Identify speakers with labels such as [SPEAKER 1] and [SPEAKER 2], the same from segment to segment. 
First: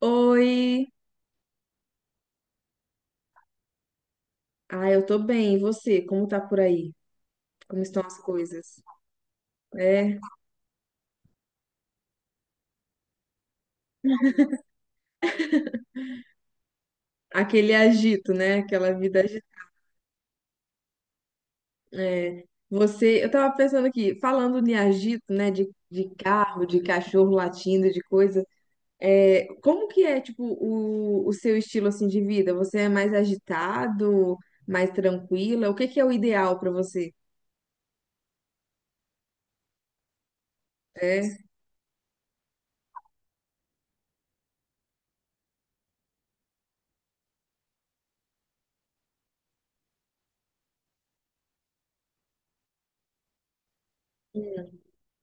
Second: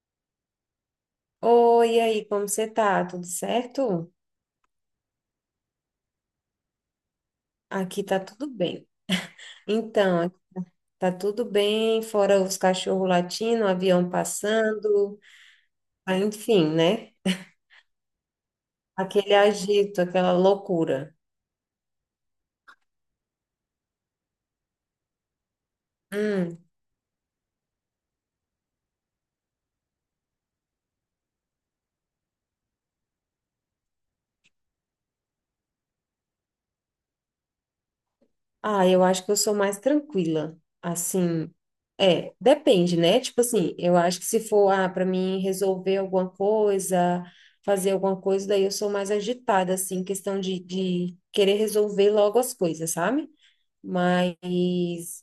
[SPEAKER 1] Oi!
[SPEAKER 2] Oi, e aí, como você tá? Tudo certo?
[SPEAKER 1] Ah, eu tô bem. E você? Como tá por aí? Como
[SPEAKER 2] Aqui
[SPEAKER 1] estão as
[SPEAKER 2] tá tudo
[SPEAKER 1] coisas?
[SPEAKER 2] bem.
[SPEAKER 1] É,
[SPEAKER 2] Então, aqui tá tudo bem, fora os cachorros latindo, o avião passando, ah, enfim, né?
[SPEAKER 1] aquele agito, né? Aquela vida
[SPEAKER 2] Aquele
[SPEAKER 1] agitada.
[SPEAKER 2] agito, aquela loucura.
[SPEAKER 1] É, você, eu tava pensando aqui, falando de agito, né? De
[SPEAKER 2] Hum.
[SPEAKER 1] carro, de cachorro latindo, de coisa. É, como que é, tipo, o seu estilo, assim, de vida? Você é mais agitado, mais tranquila? O que que é o ideal pra você?
[SPEAKER 2] Ah, eu acho que eu sou mais tranquila.
[SPEAKER 1] É?
[SPEAKER 2] Assim, é, depende, né? Tipo assim, eu acho que se for, ah, para mim resolver alguma coisa, fazer alguma coisa, daí eu sou mais agitada, assim, questão de querer resolver logo as coisas, sabe? Mas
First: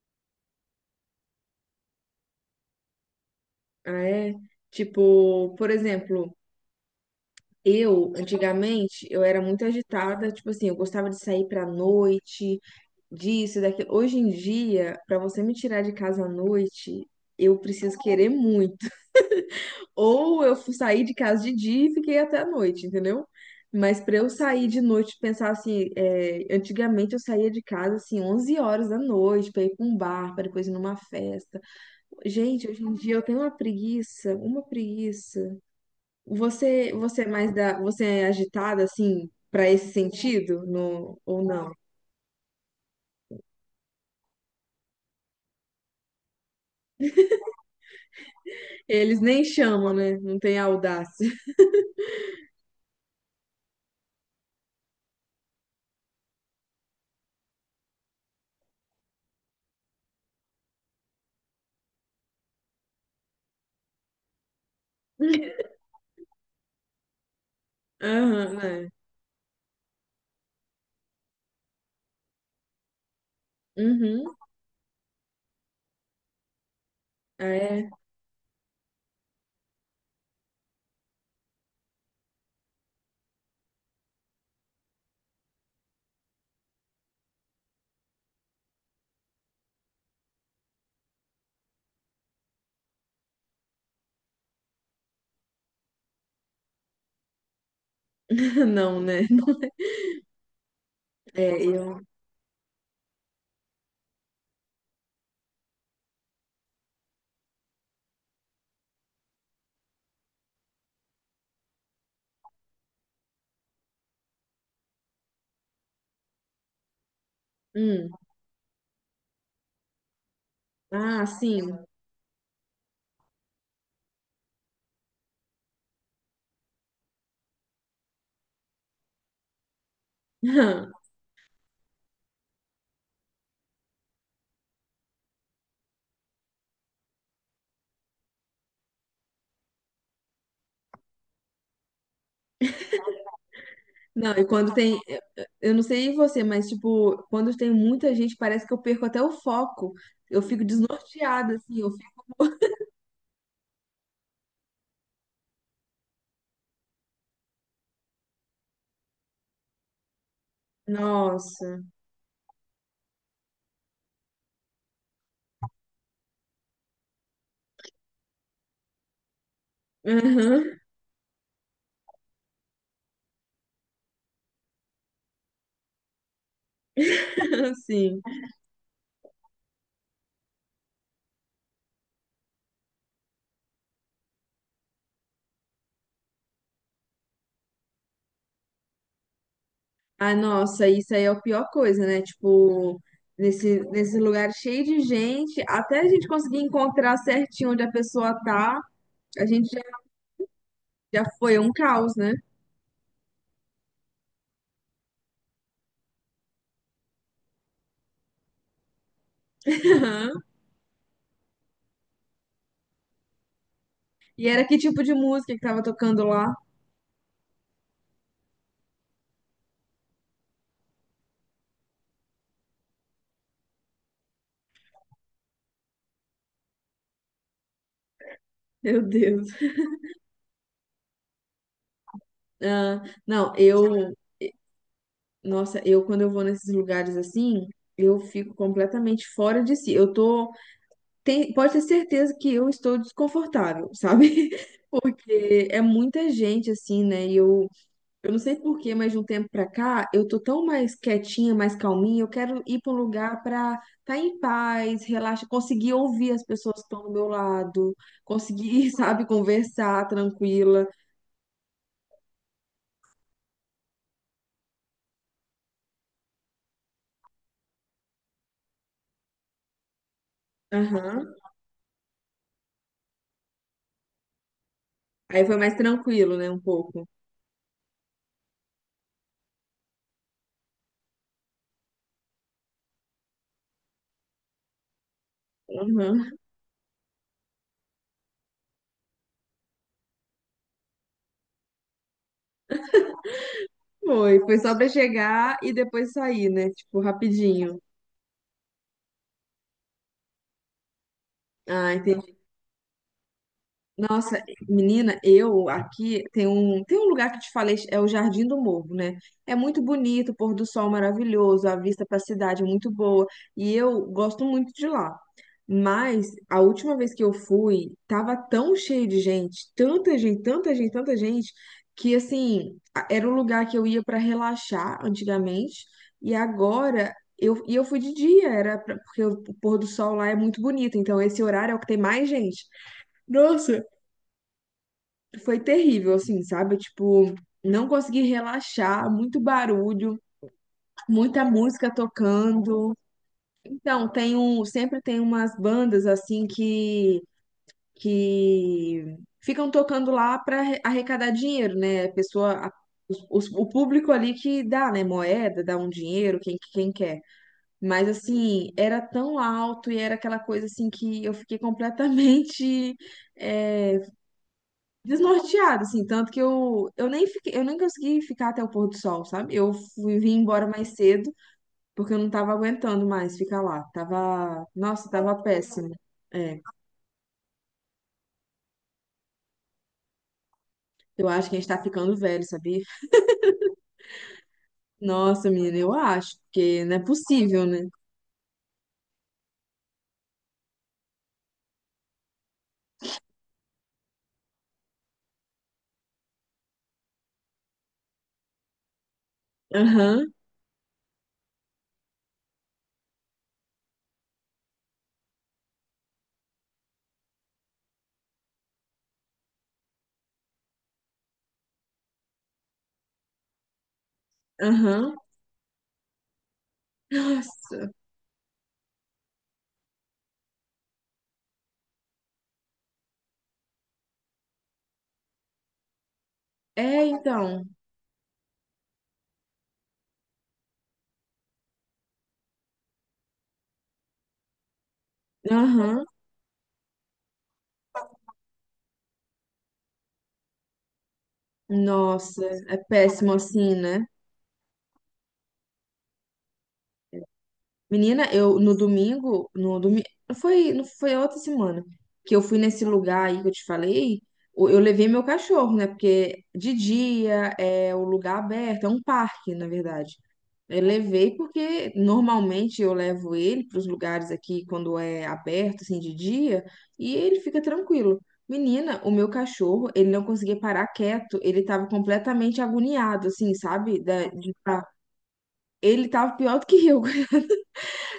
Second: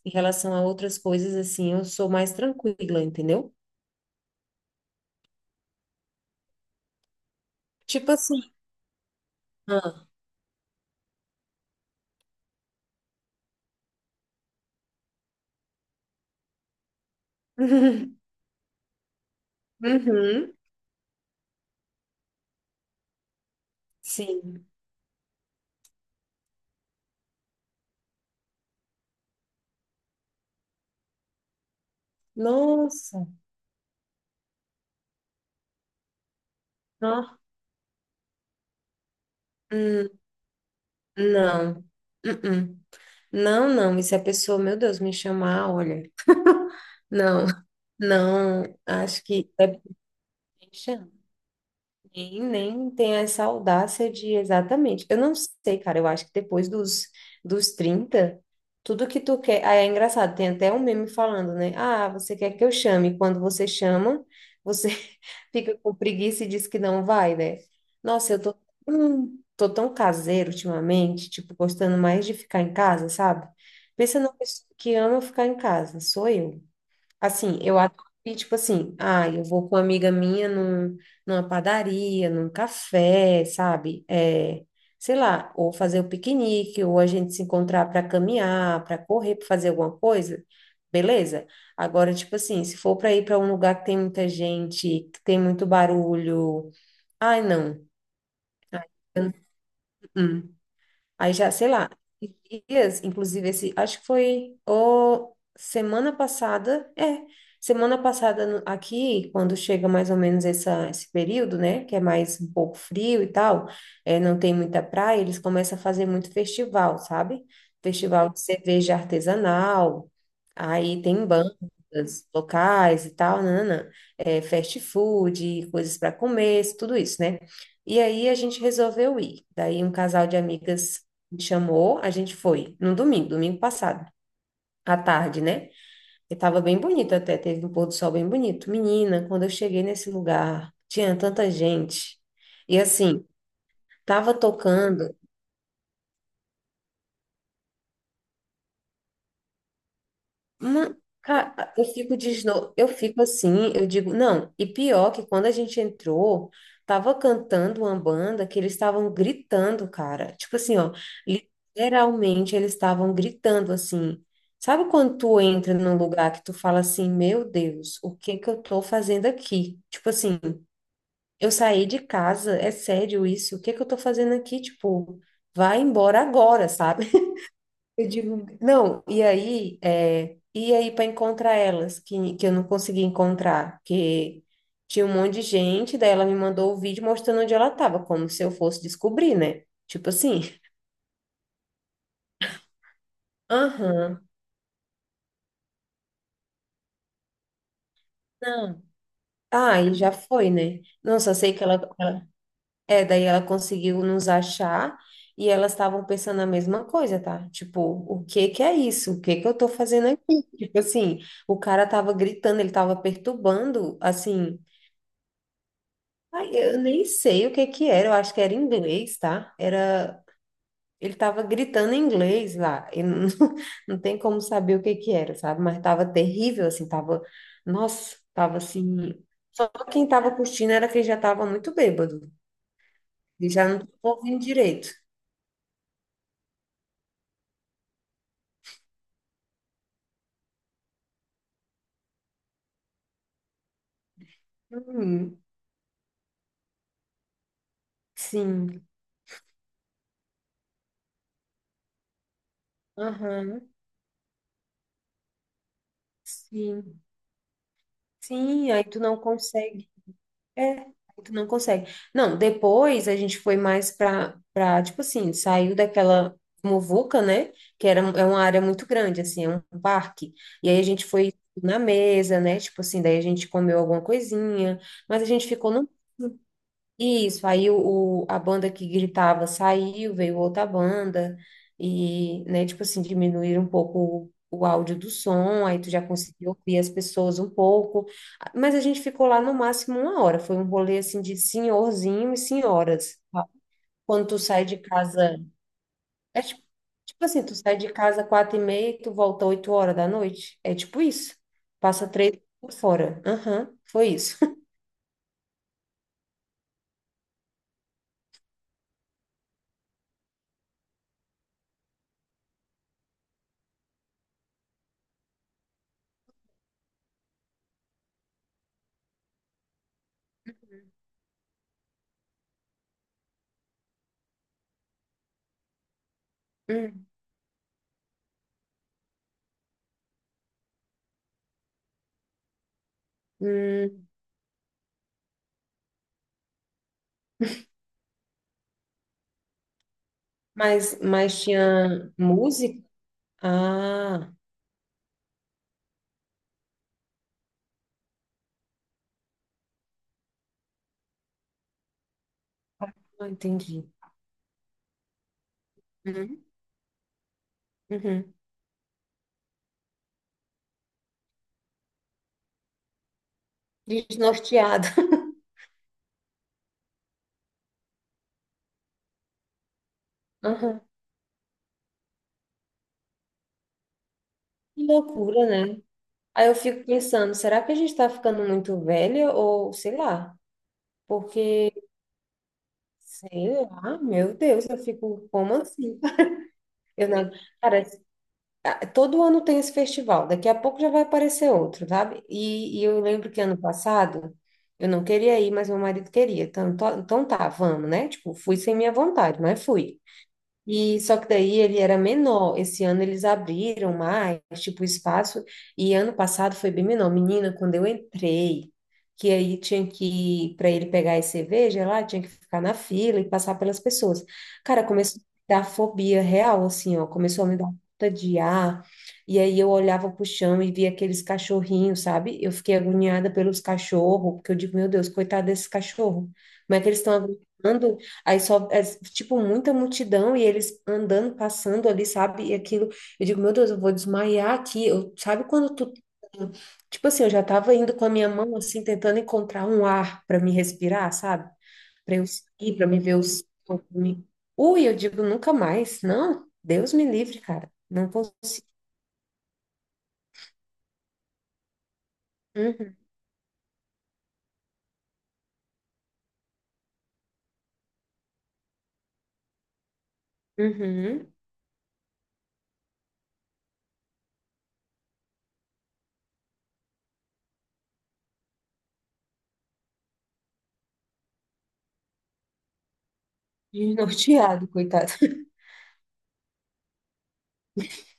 [SPEAKER 2] em relação a outras coisas, assim, eu sou mais tranquila, entendeu?
[SPEAKER 1] Ah, é? Tipo, por exemplo.
[SPEAKER 2] Tipo
[SPEAKER 1] Eu,
[SPEAKER 2] assim.
[SPEAKER 1] antigamente, eu era muito
[SPEAKER 2] Ah.
[SPEAKER 1] agitada, tipo assim, eu gostava de sair pra noite, disso, e daquilo. Hoje em dia, pra você me tirar de casa à noite, eu preciso querer muito. Ou
[SPEAKER 2] Uhum,
[SPEAKER 1] saí de casa de dia e fiquei até a noite, entendeu? Mas pra eu sair
[SPEAKER 2] sim.
[SPEAKER 1] de noite, pensar assim, é, antigamente eu saía de casa assim 11 horas da noite pra ir pra um bar, pra depois ir numa festa. Gente, hoje em dia eu
[SPEAKER 2] Nossa.
[SPEAKER 1] tenho uma preguiça, uma preguiça. Você, você é
[SPEAKER 2] Ah,
[SPEAKER 1] mais da, você é agitada assim para esse
[SPEAKER 2] hum,
[SPEAKER 1] sentido, no, ou não?
[SPEAKER 2] não. Uh-uh. Não, não. E se a pessoa, meu Deus, me chamar, olha. Não, não.
[SPEAKER 1] Eles
[SPEAKER 2] Acho
[SPEAKER 1] nem
[SPEAKER 2] que é.
[SPEAKER 1] chamam, né? Não tem audácia.
[SPEAKER 2] E nem tem essa audácia de exatamente. Eu não sei, cara, eu acho que depois dos 30 tudo que tu quer. Aí é engraçado, tem até um meme falando, né? Ah, você quer que eu chame? Quando você chama, você fica com preguiça e diz que não vai, né? Nossa, eu
[SPEAKER 1] Aham,
[SPEAKER 2] tô,
[SPEAKER 1] né?
[SPEAKER 2] hum, tô tão caseiro ultimamente, tipo, gostando mais de ficar em casa, sabe? Pensa
[SPEAKER 1] Uhum.
[SPEAKER 2] numa pessoa que ama ficar em casa, sou eu. Assim, eu
[SPEAKER 1] É.
[SPEAKER 2] acho que, tipo assim, ah, eu vou com uma amiga minha numa padaria, num café, sabe? É, sei lá, ou fazer o piquenique, ou a gente se encontrar para caminhar, para correr, para fazer alguma coisa, beleza? Agora, tipo assim, se for para ir para um lugar que tem muita gente, que tem muito barulho, ai, não.
[SPEAKER 1] Não, né?
[SPEAKER 2] Hum. Aí já,
[SPEAKER 1] É,
[SPEAKER 2] sei lá,
[SPEAKER 1] eu.
[SPEAKER 2] esses dias, inclusive esse, acho que foi ou semana passada, é, semana passada aqui, quando chega mais ou menos essa, esse período, né, que é mais um pouco frio e tal, é, não tem muita praia, eles começam a fazer muito festival, sabe?
[SPEAKER 1] Hum.
[SPEAKER 2] Festival de cerveja artesanal, aí
[SPEAKER 1] Ah,
[SPEAKER 2] tem
[SPEAKER 1] sim.
[SPEAKER 2] bandas locais e tal, nanana, é, fast food, coisas para comer, tudo isso, né? E aí a gente resolveu ir. Daí um casal de amigas me chamou, a gente foi no domingo, domingo passado, à tarde, né? E tava bem bonito até, teve um pôr do sol bem bonito. Menina, quando eu cheguei nesse lugar, tinha tanta gente. E assim,
[SPEAKER 1] Não,
[SPEAKER 2] tava
[SPEAKER 1] e quando tem.
[SPEAKER 2] tocando.
[SPEAKER 1] Eu não sei você, mas, tipo, quando tem muita gente, parece que eu perco até o foco. Eu fico
[SPEAKER 2] Não,
[SPEAKER 1] desnorteada, assim.
[SPEAKER 2] eu
[SPEAKER 1] Eu
[SPEAKER 2] fico
[SPEAKER 1] fico.
[SPEAKER 2] eu fico assim, eu digo, não, e pior que quando a gente entrou, tava cantando uma banda que eles estavam gritando, cara. Tipo assim, ó,
[SPEAKER 1] Nossa.
[SPEAKER 2] literalmente eles estavam gritando assim. Sabe quando tu entra num lugar que tu fala assim, meu Deus, o que que eu tô fazendo aqui? Tipo assim,
[SPEAKER 1] Aham.
[SPEAKER 2] eu saí de casa, é sério isso? O que que eu tô fazendo aqui? Tipo, vai embora agora, sabe? Eu
[SPEAKER 1] Sim.
[SPEAKER 2] digo, não, e aí para encontrar elas, que eu não consegui encontrar, que tinha um monte de gente, daí ela me mandou o vídeo mostrando onde ela estava, como se eu fosse descobrir, né? Tipo
[SPEAKER 1] Ah,
[SPEAKER 2] assim,
[SPEAKER 1] nossa, isso aí é a pior coisa, né? Tipo, nesse
[SPEAKER 2] aham,
[SPEAKER 1] lugar cheio de gente, até a gente conseguir encontrar certinho onde a pessoa tá,
[SPEAKER 2] não.
[SPEAKER 1] a gente
[SPEAKER 2] Ah,
[SPEAKER 1] já,
[SPEAKER 2] e já foi, né? Não,
[SPEAKER 1] já
[SPEAKER 2] só sei
[SPEAKER 1] foi é
[SPEAKER 2] que
[SPEAKER 1] um caos,
[SPEAKER 2] ela-
[SPEAKER 1] né?
[SPEAKER 2] é, daí ela conseguiu nos achar e elas estavam pensando a mesma coisa, tá? Tipo, o que que é isso? O que que eu tô fazendo aqui? Tipo assim, o cara tava gritando, ele tava perturbando,
[SPEAKER 1] E
[SPEAKER 2] assim.
[SPEAKER 1] era que tipo de música que tava tocando
[SPEAKER 2] Ai,
[SPEAKER 1] lá?
[SPEAKER 2] eu nem sei o que que era, eu acho que era inglês, tá? Era, ele tava gritando em inglês lá, e não, não tem como saber o que que era, sabe? Mas tava terrível, assim, tava, nossa, tava assim,
[SPEAKER 1] Meu Deus.
[SPEAKER 2] só quem tava curtindo era quem já tava muito bêbado,
[SPEAKER 1] Ah,
[SPEAKER 2] e
[SPEAKER 1] não,
[SPEAKER 2] já não tava
[SPEAKER 1] eu,
[SPEAKER 2] ouvindo direito.
[SPEAKER 1] nossa, eu quando eu vou nesses lugares assim, eu fico completamente fora de si. Eu tô, tem, pode ter certeza que eu estou desconfortável, sabe?
[SPEAKER 2] Hum,
[SPEAKER 1] Porque é muita gente assim, né? E eu não sei por
[SPEAKER 2] sim,
[SPEAKER 1] quê, mas de um tempo pra cá, eu tô tão mais quietinha, mais calminha. Eu quero ir pra um lugar
[SPEAKER 2] aham,
[SPEAKER 1] pra estar, tá em paz, relaxa, conseguir ouvir as pessoas que
[SPEAKER 2] sim,
[SPEAKER 1] estão do meu lado,
[SPEAKER 2] sim, aí
[SPEAKER 1] conseguir,
[SPEAKER 2] tu não
[SPEAKER 1] sabe,
[SPEAKER 2] consegue.
[SPEAKER 1] conversar
[SPEAKER 2] É, aí
[SPEAKER 1] tranquila.
[SPEAKER 2] tu não consegue. Não, depois a gente foi mais pra tipo assim, saiu daquela muvuca, né? Que era, é uma área muito grande, assim, é um parque. E aí a gente foi
[SPEAKER 1] Aham.
[SPEAKER 2] na mesa, né? Tipo assim, daí a gente comeu alguma coisinha, mas a
[SPEAKER 1] Aí
[SPEAKER 2] gente
[SPEAKER 1] foi
[SPEAKER 2] ficou
[SPEAKER 1] mais
[SPEAKER 2] num
[SPEAKER 1] tranquilo, né, um pouco.
[SPEAKER 2] isso, aí o a banda que gritava saiu, veio outra banda, e, né, tipo assim, diminuíram um pouco o áudio do som, aí tu já
[SPEAKER 1] Aham.
[SPEAKER 2] conseguiu ouvir as pessoas um pouco, mas a gente ficou lá no máximo uma hora, foi um rolê, assim, de senhorzinho e senhoras. Quando tu
[SPEAKER 1] Foi, foi
[SPEAKER 2] sai
[SPEAKER 1] só
[SPEAKER 2] de
[SPEAKER 1] pra
[SPEAKER 2] casa,
[SPEAKER 1] chegar e depois
[SPEAKER 2] é
[SPEAKER 1] sair,
[SPEAKER 2] tipo,
[SPEAKER 1] né, tipo,
[SPEAKER 2] tipo assim, tu sai
[SPEAKER 1] rapidinho.
[SPEAKER 2] de casa 4h30 e tu volta 8 horas da noite, é tipo isso,
[SPEAKER 1] Ah,
[SPEAKER 2] passa
[SPEAKER 1] entendi.
[SPEAKER 2] três por fora, aham, foi isso.
[SPEAKER 1] Nossa, menina, eu aqui tem um lugar que te falei, é o Jardim do Morro, né? É muito bonito, o pôr do sol maravilhoso, a vista para a cidade é muito boa, e eu gosto muito de lá. Mas a última vez que eu fui, tava tão cheio de gente, tanta gente, tanta gente, tanta gente, que assim, a- era um lugar que eu ia para relaxar antigamente, e agora eu, e eu fui de dia, era pra- porque o pôr do sol lá é muito bonito, então esse horário é o que tem mais gente. Nossa,
[SPEAKER 2] Hum.
[SPEAKER 1] foi terrível, assim, sabe? Tipo, não consegui relaxar, muito barulho,
[SPEAKER 2] Mas
[SPEAKER 1] muita música
[SPEAKER 2] tinha música?
[SPEAKER 1] tocando. Então,
[SPEAKER 2] Ah,
[SPEAKER 1] tem um, sempre tem umas bandas assim que ficam tocando lá para arrecadar dinheiro, né? A pessoa a-
[SPEAKER 2] ah,
[SPEAKER 1] os- o
[SPEAKER 2] entendi.
[SPEAKER 1] público ali que dá, né, moeda, dá um dinheiro,
[SPEAKER 2] Uhum.
[SPEAKER 1] quem, quem quer. Mas
[SPEAKER 2] Uhum.
[SPEAKER 1] assim, era tão alto e era aquela coisa assim que eu fiquei completamente eh,
[SPEAKER 2] Desnorteado.
[SPEAKER 1] desnorteada, assim, tanto que eu nem fiquei, eu nem consegui ficar até o pôr do sol, sabe? Eu fui, vim embora
[SPEAKER 2] Aham.
[SPEAKER 1] mais cedo, porque eu não tava aguentando mais ficar lá. Tava,
[SPEAKER 2] Que
[SPEAKER 1] nossa, tava
[SPEAKER 2] loucura, né?
[SPEAKER 1] péssimo.
[SPEAKER 2] Aí eu
[SPEAKER 1] É,
[SPEAKER 2] fico pensando, será que a gente tá ficando muito velha ou sei lá?
[SPEAKER 1] eu acho que a gente
[SPEAKER 2] Porque,
[SPEAKER 1] tá ficando velho, sabia?
[SPEAKER 2] sei lá, meu Deus, eu fico,
[SPEAKER 1] Nossa,
[SPEAKER 2] como
[SPEAKER 1] menina, eu
[SPEAKER 2] assim?
[SPEAKER 1] acho, porque não é
[SPEAKER 2] Eu não,
[SPEAKER 1] possível,
[SPEAKER 2] cara,
[SPEAKER 1] né?
[SPEAKER 2] todo ano tem esse festival, daqui a pouco já vai aparecer outro, sabe? E eu lembro que ano passado eu não queria ir, mas meu marido queria. Então, então tá, vamos, né? Tipo, fui sem minha vontade, mas fui.
[SPEAKER 1] Aham,
[SPEAKER 2] E só que daí ele era menor. Esse ano eles abriram mais, tipo, o espaço. E ano passado foi bem menor. Menina, quando eu entrei, que aí tinha que, para ele pegar as cerveja lá, tinha que ficar na fila e passar pelas pessoas. Cara,
[SPEAKER 1] aham.
[SPEAKER 2] começou a me dar fobia real, assim, ó. Começou a me dar
[SPEAKER 1] Nossa.
[SPEAKER 2] falta de ar. E aí eu olhava pro chão e via aqueles cachorrinhos, sabe? Eu fiquei agoniada pelos cachorros, porque eu digo, meu Deus, coitado desses cachorros. Como é que eles
[SPEAKER 1] É,
[SPEAKER 2] estão
[SPEAKER 1] então.
[SPEAKER 2] aguentando? Aí só, é, tipo, muita multidão e eles andando, passando ali, sabe? E aquilo, eu digo, meu Deus, eu vou desmaiar aqui. Eu, sabe quando tu.
[SPEAKER 1] Aham.
[SPEAKER 2] Tipo assim, eu já tava indo com a minha mão, assim, tentando encontrar um ar para me respirar, sabe? Para eu
[SPEAKER 1] Nossa,
[SPEAKER 2] seguir,
[SPEAKER 1] é
[SPEAKER 2] para me ver
[SPEAKER 1] péssimo
[SPEAKER 2] os.
[SPEAKER 1] assim, né?
[SPEAKER 2] Ui, eu digo, nunca mais. Não, Deus me livre, cara. Não
[SPEAKER 1] Menina, eu
[SPEAKER 2] consigo.
[SPEAKER 1] no domingo, no domingo, foi, não foi outra semana que eu fui nesse
[SPEAKER 2] Uhum,
[SPEAKER 1] lugar aí que eu te falei, o- eu levei meu cachorro, né? Porque de dia é o lugar aberto, é um parque, na verdade. Eu
[SPEAKER 2] uhum.
[SPEAKER 1] levei porque normalmente eu levo ele para os lugares aqui quando é aberto, assim, de dia, e ele fica tranquilo. Menina, o meu cachorro, ele não conseguia parar quieto, ele estava completamente agoniado, assim, sabe? Da, de
[SPEAKER 2] Desnorteado,
[SPEAKER 1] tá,
[SPEAKER 2] coitado.
[SPEAKER 1] ele tava pior do que eu. coitado.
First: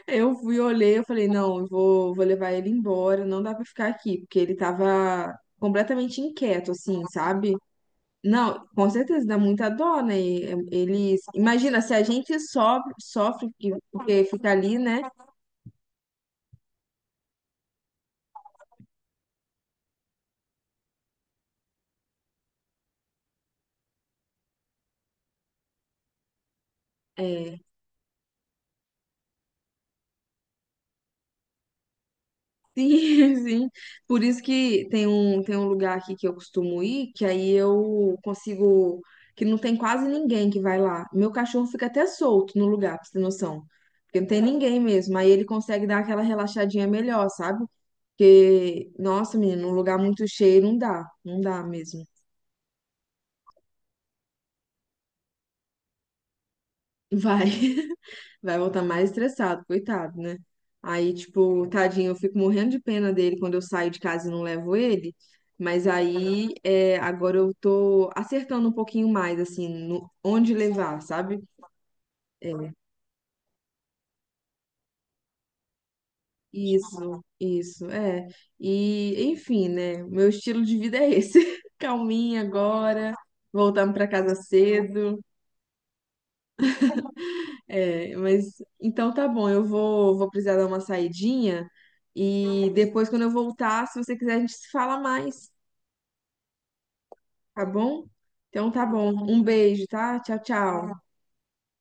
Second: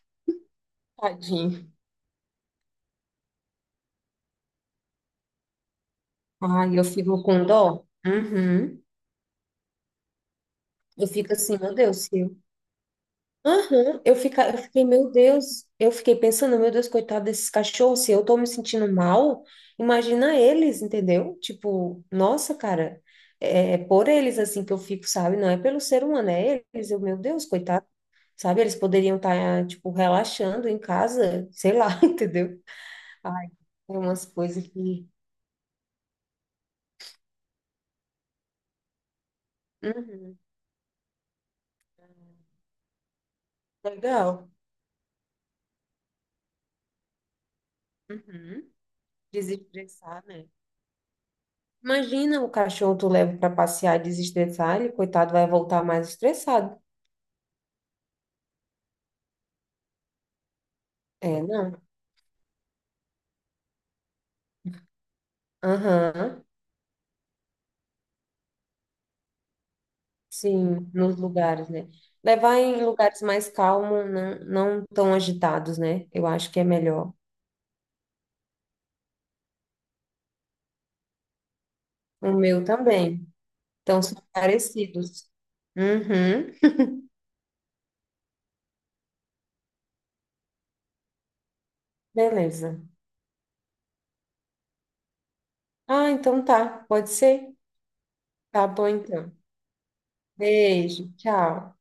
[SPEAKER 1] Eu fui, olhei, eu falei, não,
[SPEAKER 2] Tadinho.
[SPEAKER 1] eu vou, vou levar ele embora, não dá pra ficar aqui, porque ele tava completamente inquieto,
[SPEAKER 2] Ai, eu
[SPEAKER 1] assim,
[SPEAKER 2] fico com
[SPEAKER 1] sabe?
[SPEAKER 2] dó.
[SPEAKER 1] Não,
[SPEAKER 2] Uhum.
[SPEAKER 1] com certeza dá muita dó, né? E, é,
[SPEAKER 2] Eu
[SPEAKER 1] eles,
[SPEAKER 2] fico assim, meu
[SPEAKER 1] imagina, se
[SPEAKER 2] Deus,
[SPEAKER 1] a
[SPEAKER 2] se.
[SPEAKER 1] gente sofre, sofre que-
[SPEAKER 2] Aham. Eu
[SPEAKER 1] porque
[SPEAKER 2] fica,
[SPEAKER 1] fica
[SPEAKER 2] eu
[SPEAKER 1] ali,
[SPEAKER 2] fiquei,
[SPEAKER 1] né?
[SPEAKER 2] meu Deus, eu fiquei pensando, meu Deus, coitado desses cachorros, se eu tô me sentindo mal, imagina eles, entendeu? Tipo, nossa, cara, é por eles assim que eu fico, sabe? Não é pelo ser humano, é eles, eu, meu Deus,
[SPEAKER 1] É,
[SPEAKER 2] coitado, sabe? Eles poderiam estar, tipo, relaxando em casa, sei lá, entendeu?
[SPEAKER 1] sim,
[SPEAKER 2] Ai,
[SPEAKER 1] sim.
[SPEAKER 2] tem
[SPEAKER 1] Por
[SPEAKER 2] umas
[SPEAKER 1] isso
[SPEAKER 2] coisas
[SPEAKER 1] que
[SPEAKER 2] que...
[SPEAKER 1] tem um lugar aqui que eu costumo ir, que aí eu consigo, que não tem quase
[SPEAKER 2] Uhum,
[SPEAKER 1] ninguém que vai lá. Meu cachorro fica até solto no lugar, pra você ter noção. Porque não tem
[SPEAKER 2] legal.
[SPEAKER 1] ninguém mesmo. Aí ele consegue dar aquela relaxadinha melhor, sabe?
[SPEAKER 2] Uhum.
[SPEAKER 1] Porque, nossa, menino, um lugar
[SPEAKER 2] Desestressar,
[SPEAKER 1] muito
[SPEAKER 2] né?
[SPEAKER 1] cheio não dá, não dá mesmo.
[SPEAKER 2] Imagina o cachorro tu leva para passear e desestressar, ele, coitado, vai voltar mais estressado.
[SPEAKER 1] Vai. Vai voltar mais estressado, coitado, né? Aí,
[SPEAKER 2] É,
[SPEAKER 1] tipo,
[SPEAKER 2] não.
[SPEAKER 1] tadinho, eu fico morrendo de pena dele quando eu saio de casa e não levo ele. Mas
[SPEAKER 2] Aham.
[SPEAKER 1] aí, é, agora eu tô acertando um pouquinho mais, assim, no, onde
[SPEAKER 2] Sim,
[SPEAKER 1] levar,
[SPEAKER 2] nos
[SPEAKER 1] sabe?
[SPEAKER 2] lugares, né? Levar
[SPEAKER 1] É,
[SPEAKER 2] em lugares mais calmos, não, não tão agitados, né? Eu acho que é melhor.
[SPEAKER 1] isso, é. E, enfim, né? Meu estilo de vida é esse.
[SPEAKER 2] O
[SPEAKER 1] Calminha
[SPEAKER 2] meu
[SPEAKER 1] agora,
[SPEAKER 2] também.
[SPEAKER 1] voltando
[SPEAKER 2] Então,
[SPEAKER 1] pra
[SPEAKER 2] são
[SPEAKER 1] casa cedo.
[SPEAKER 2] parecidos. Uhum.
[SPEAKER 1] É, mas então tá bom, eu vou, vou precisar dar uma saidinha e
[SPEAKER 2] Beleza.
[SPEAKER 1] depois, quando eu voltar, se você quiser, a gente se fala mais,
[SPEAKER 2] Ah, então tá. Pode ser?
[SPEAKER 1] tá bom?
[SPEAKER 2] Tá
[SPEAKER 1] Então tá
[SPEAKER 2] bom,
[SPEAKER 1] bom,
[SPEAKER 2] então.
[SPEAKER 1] um beijo, tá? Tchau, tchau.
[SPEAKER 2] Beijo. Tchau.